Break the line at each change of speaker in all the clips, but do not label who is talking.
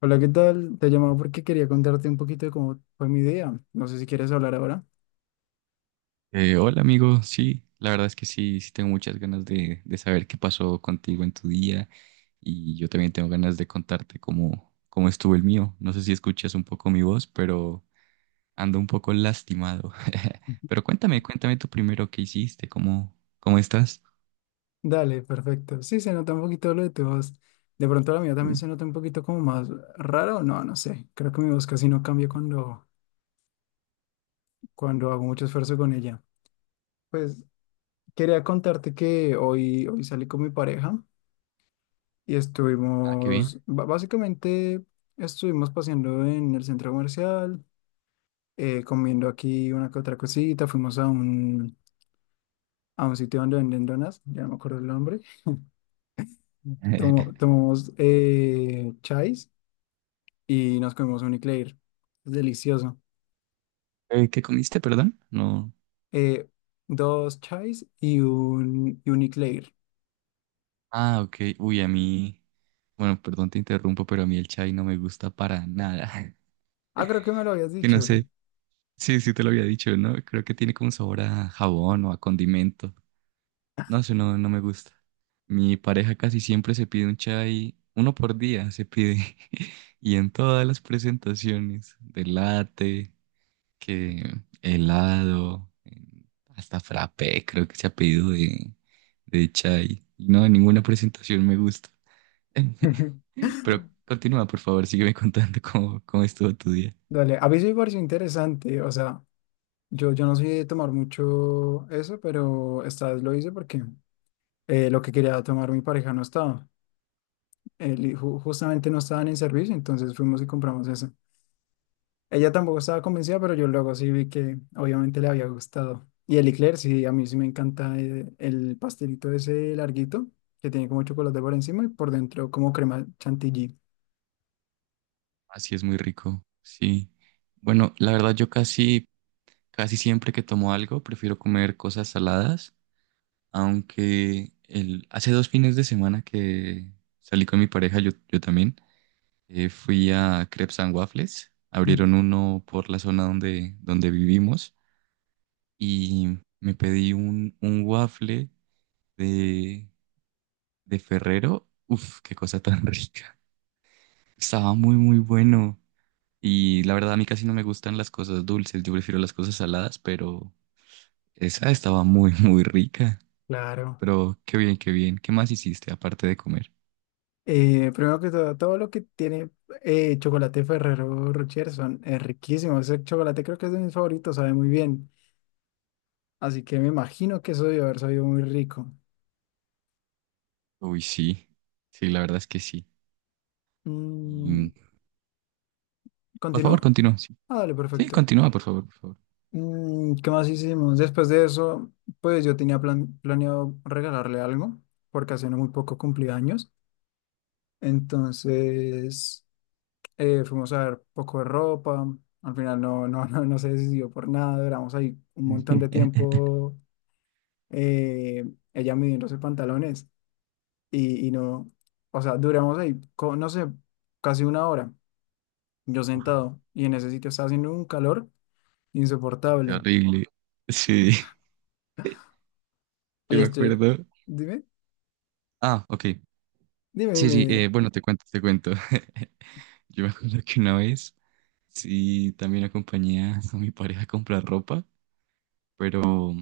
Hola, ¿qué tal? Te llamaba porque quería contarte un poquito de cómo fue mi día. No sé si quieres hablar ahora.
Hola amigo, sí, la verdad es que sí, sí tengo muchas ganas de saber qué pasó contigo en tu día y yo también tengo ganas de contarte cómo estuvo el mío. No sé si escuchas un poco mi voz, pero ando un poco lastimado.
Ujú.
Pero cuéntame, cuéntame tú primero qué hiciste, cómo estás.
Dale, perfecto. Sí, se nota un poquito lo de tu voz. De pronto la mía también
Mm.
se nota un poquito como más rara o no, no sé. Creo que mi voz casi no cambia cuando hago mucho esfuerzo con ella. Pues quería contarte que hoy salí con mi pareja y
Ah, qué bien.
estuvimos, básicamente estuvimos paseando en el centro comercial, comiendo aquí una que otra cosita, fuimos a a un sitio donde venden donas, ya no me acuerdo el nombre. Tomamos chais y nos comimos un eclair. Es delicioso.
¿Qué comiste, perdón? No.
Eh, dos chais y y un eclair.
Ah, ok. Uy, a mí, bueno, perdón te interrumpo, pero a mí el chai no me gusta para nada.
Ah, creo que me lo habías
Que no
dicho.
sé. Sí, sí te lo había dicho, ¿no? Creo que tiene como sabor a jabón o a condimento. No sé, no, no me gusta. Mi pareja casi siempre se pide un chai, uno por día se pide. Y en todas las presentaciones, de latte, que helado, hasta frappé, creo que se ha pedido de chai. Y no, en ninguna presentación me gusta. Pero continúa, por favor, sígueme contando cómo estuvo tu día.
Dale, a mí sí me pareció interesante. O sea, yo no soy de tomar mucho eso, pero esta vez lo hice porque lo que quería tomar mi pareja no estaba. Él y justamente no estaban en servicio, entonces fuimos y compramos eso. Ella tampoco estaba convencida, pero yo luego sí vi que obviamente le había gustado. Y el eclair, sí, a mí sí me encanta el pastelito ese larguito, que tiene como chocolate por encima y por dentro como crema chantilly.
Así es muy rico, sí. Bueno, la verdad yo casi siempre que tomo algo prefiero comer cosas saladas, aunque el, hace 2 fines de semana que salí con mi pareja, yo también, fui a Crepes and Waffles,
Mm.
abrieron uno por la zona donde vivimos y me pedí un waffle de, de Ferrero. Uf, qué cosa tan rica. Estaba muy, muy bueno. Y la verdad, a mí casi no me gustan las cosas dulces, yo prefiero las cosas saladas, pero esa estaba muy, muy rica.
Claro.
Pero qué bien, qué bien. ¿Qué más hiciste aparte de comer?
Primero que todo, todo lo que tiene chocolate Ferrero Rocher son, es riquísimo. Ese chocolate creo que es de mis favoritos, sabe muy bien. Así que me imagino que eso debe haber sabido muy rico.
Uy, sí, sí, la verdad es que sí.
Mm,
Y, por favor,
¿continúo?
continúa. Sí,
Ah, dale,
sí,
perfecto.
continúa, por favor, por favor.
Mm, ¿qué más hicimos? Después de eso, pues yo tenía planeado regalarle algo, porque hace no muy poco cumplí años. Entonces, fuimos a ver poco de ropa. Al final no, no se decidió por nada. Duramos ahí un montón de tiempo eh, ella midiéndose pantalones y no, o sea, duramos ahí, no sé, casi una hora, yo
Uf,
sentado y en ese sitio estaba haciendo un calor
qué
insoportable.
horrible. Sí, que
Y
me
estoy,
acuerdo.
dime,
Ah, ok.
dime,
Sí,
dime.
bueno, te cuento, te cuento. Yo me acuerdo que una vez, sí, también acompañé a mi pareja a comprar ropa, pero...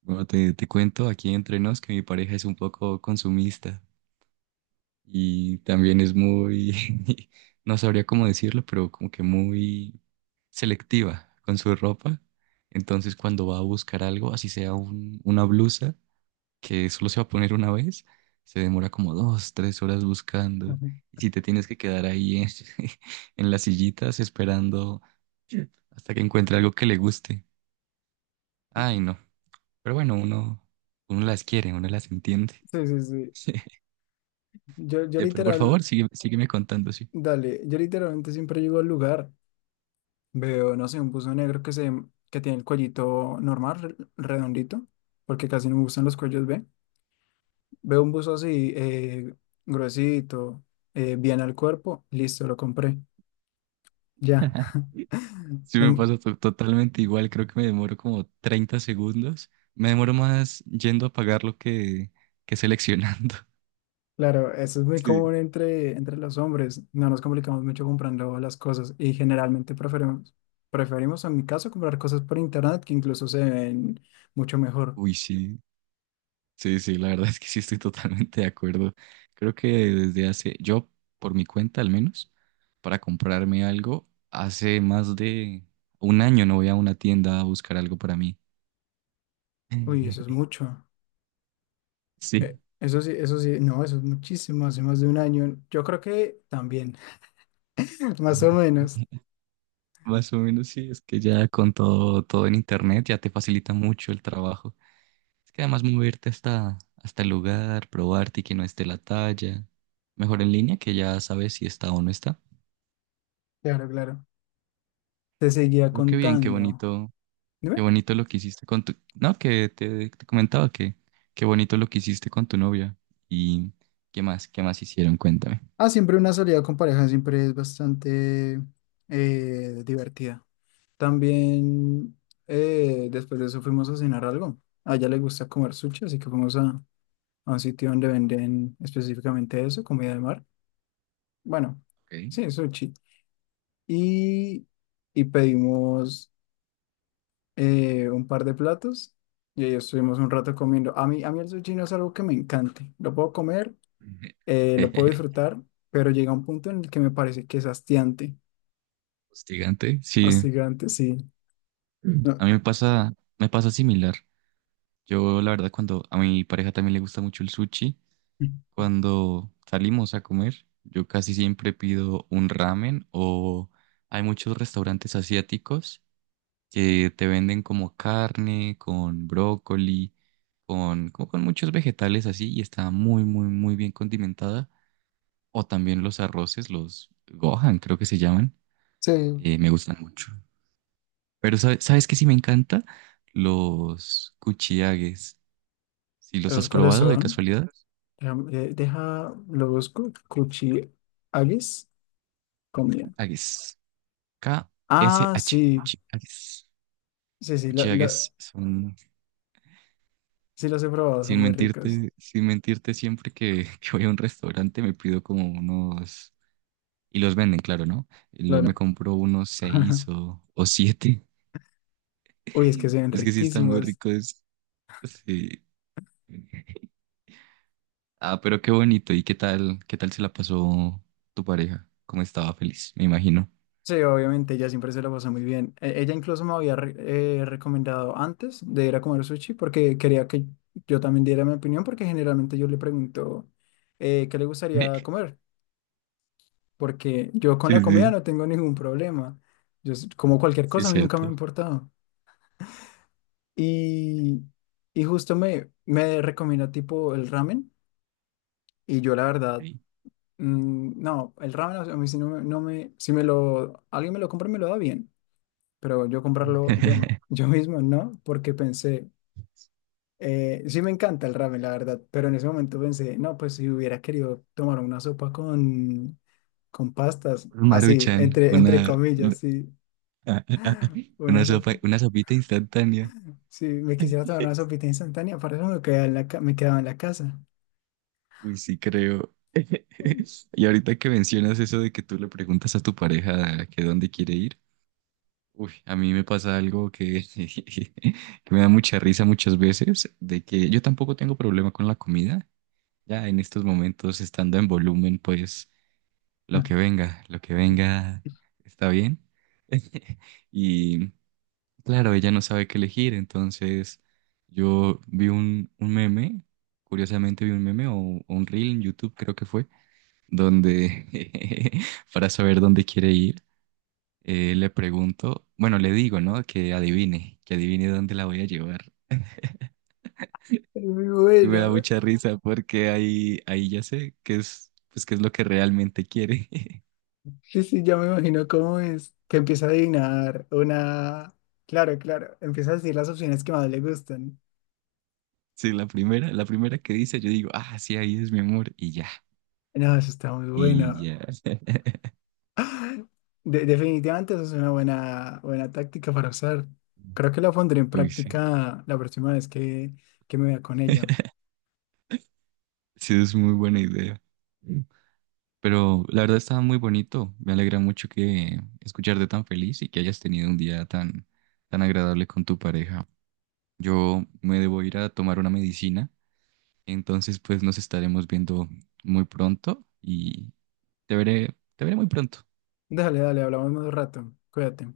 Bueno, te cuento aquí entre nos que mi pareja es un poco consumista y también es muy, no sabría cómo decirlo, pero como que muy selectiva con su ropa. Entonces cuando va a buscar algo, así sea una blusa que solo se va a poner una vez, se demora como 2, 3 horas buscando.
Ujú.
Y si te tienes que quedar ahí en, en las sillitas esperando hasta que encuentre algo que le guste. Ay, no. Pero bueno, uno las quiere, uno las entiende.
Sí, sí, sí. Yo
Pero por favor,
literal,
sigue, sígueme contando, sí.
dale, yo literalmente siempre llego al lugar, veo, no sé, un buzo negro que tiene el cuellito normal, redondito, porque casi no me gustan los cuellos B. Veo un buzo así, gruesito, bien al cuerpo, listo, lo compré, ya.
Sí me
No-
pasa totalmente igual, creo que me demoro como 30 segundos. Me demoro más yendo a pagarlo que seleccionando.
claro, eso es muy
Sí.
común entre, entre los hombres, no nos complicamos mucho comprando las cosas y generalmente preferimos, preferimos en mi caso comprar cosas por internet que incluso se ven mucho mejor.
Uy, sí, sí, sí, la verdad es que sí estoy totalmente de acuerdo. Creo que desde hace, yo por mi cuenta al menos, para comprarme algo, hace más de un año no voy a una tienda a buscar algo para mí.
Uy, eso es mucho.
Sí.
Eso sí, eso sí, no, eso es muchísimo, hace más de un año. Yo creo que también, más o menos.
Más o menos sí, es que ya con todo en internet ya te facilita mucho el trabajo. Es que además moverte hasta el lugar, probarte y que no esté la talla. Mejor en línea que ya sabes si está o no está.
Claro, claro. Te seguía
Pero qué bien, qué sí,
contando.
bonito, qué
Dime.
bonito lo que hiciste con tu... No, que te comentaba que qué bonito lo que hiciste con tu novia. ¿Y qué más? ¿Qué más hicieron? Cuéntame.
Ah, siempre una salida con pareja siempre es bastante divertida. También después de eso fuimos a cenar algo. A ella le gusta comer sushi, así que fuimos a un sitio donde venden específicamente eso, comida de mar. Bueno,
Okay.
sí, sushi. Y, y pedimos, un par de platos y ahí estuvimos un rato comiendo. A mí el sushi no es algo que me encante. Lo puedo comer, lo puedo disfrutar, pero llega un punto en el que me parece que es hastiante.
Hostigante. Sí,
Hastigante, sí. No,
a mí me pasa similar. Yo, la verdad, cuando a mi pareja también le gusta mucho el sushi, cuando salimos a comer, yo casi siempre pido un ramen o hay muchos restaurantes asiáticos que te venden como carne, con brócoli, con, como con muchos vegetales así y está muy, muy, muy bien condimentada. O también los arroces, los gohan, creo que se llaman,
sí.
me gustan mucho. Pero ¿sabes qué sí me encanta? Los kuchiagues. ¿Si los
¿Esos
has
cuáles
probado de
son?
casualidad?
Deja, lo busco. Kuchi agis, comida.
Agues.
Ah,
K-S-H.
sí.
Cuchiagues.
Sí,
Los
sí,
cuchiagues son,
sí los he probado, son
sin
muy ricos.
mentirte, sin mentirte, siempre que, que voy a un restaurante me pido como unos, y los venden, claro, ¿no? Y los, me
Claro.
compro unos seis o siete.
Uy, es que se ven
Es que sí están muy
riquísimos.
ricos. Sí. Ah, pero qué bonito. ¿Y qué tal se la pasó tu pareja? ¿Cómo estaba feliz? Me imagino.
Sí, obviamente, ella siempre se la pasa muy bien. Ella incluso me había recomendado antes de ir a comer sushi porque quería que yo también diera mi opinión porque generalmente yo le pregunto qué le gustaría comer, porque yo con
Sí,
la comida
sí,
no tengo ningún problema. Yo como cualquier
sí,
cosa,
es
a mí nunca me ha
cierto.
importado. Y, y justo me, me recomienda tipo el ramen y yo la verdad,
Sí.
mm, no, el ramen a mí si no, me, no me, si me lo, alguien me lo compra, y me lo da bien pero yo comprarlo yo, yo mismo no, porque pensé, sí me encanta el ramen, la verdad, pero en ese momento pensé, no, pues si hubiera querido tomar una sopa con pastas,
Un
así,
Maruchan,
entre, entre
una,
comillas, sí, una
una
sopa,
sopa, una sopita instantánea.
si me quisiera tomar una sopita instantánea, para eso me quedaba en la, me quedaba en la casa.
Uy, sí creo. Y ahorita que mencionas eso de que tú le preguntas a tu pareja que dónde quiere ir, uy, a mí me pasa algo que, que me da mucha risa muchas veces, de que yo tampoco tengo problema con la comida. Ya en estos momentos, estando en volumen, pues
Mm.
lo que venga está bien. Y claro, ella no sabe qué elegir, entonces yo vi un meme, curiosamente vi un meme o un reel en YouTube creo que fue, donde para saber dónde quiere ir, le pregunto, bueno, le digo, ¿no? Que adivine dónde la voy a llevar.
Es muy
Y me
buena,
da
güey.
mucha risa porque ahí ya sé qué es, pues, qué es lo que realmente quiere.
Sí, sí, ya me imagino cómo es. Que empieza a adivinar una. Claro, claro. Empieza a decir las opciones que más le gustan.
Sí, la primera que dice, yo digo, ah, sí, ahí es mi amor, y ya,
No, eso está muy
y
bueno.
ya.
Definitivamente eso es una buena, buena táctica para usar. Creo que la pondré en
Uy, sí.
práctica la próxima vez que me vea con ella.
Sí, es muy buena idea. Pero la verdad estaba muy bonito. Me alegra mucho que escucharte tan feliz y que hayas tenido un día tan agradable con tu pareja. Yo me debo ir a tomar una medicina, entonces pues nos estaremos viendo muy pronto y te veré muy pronto.
Déjale, dale, hablamos más rato. Cuídate.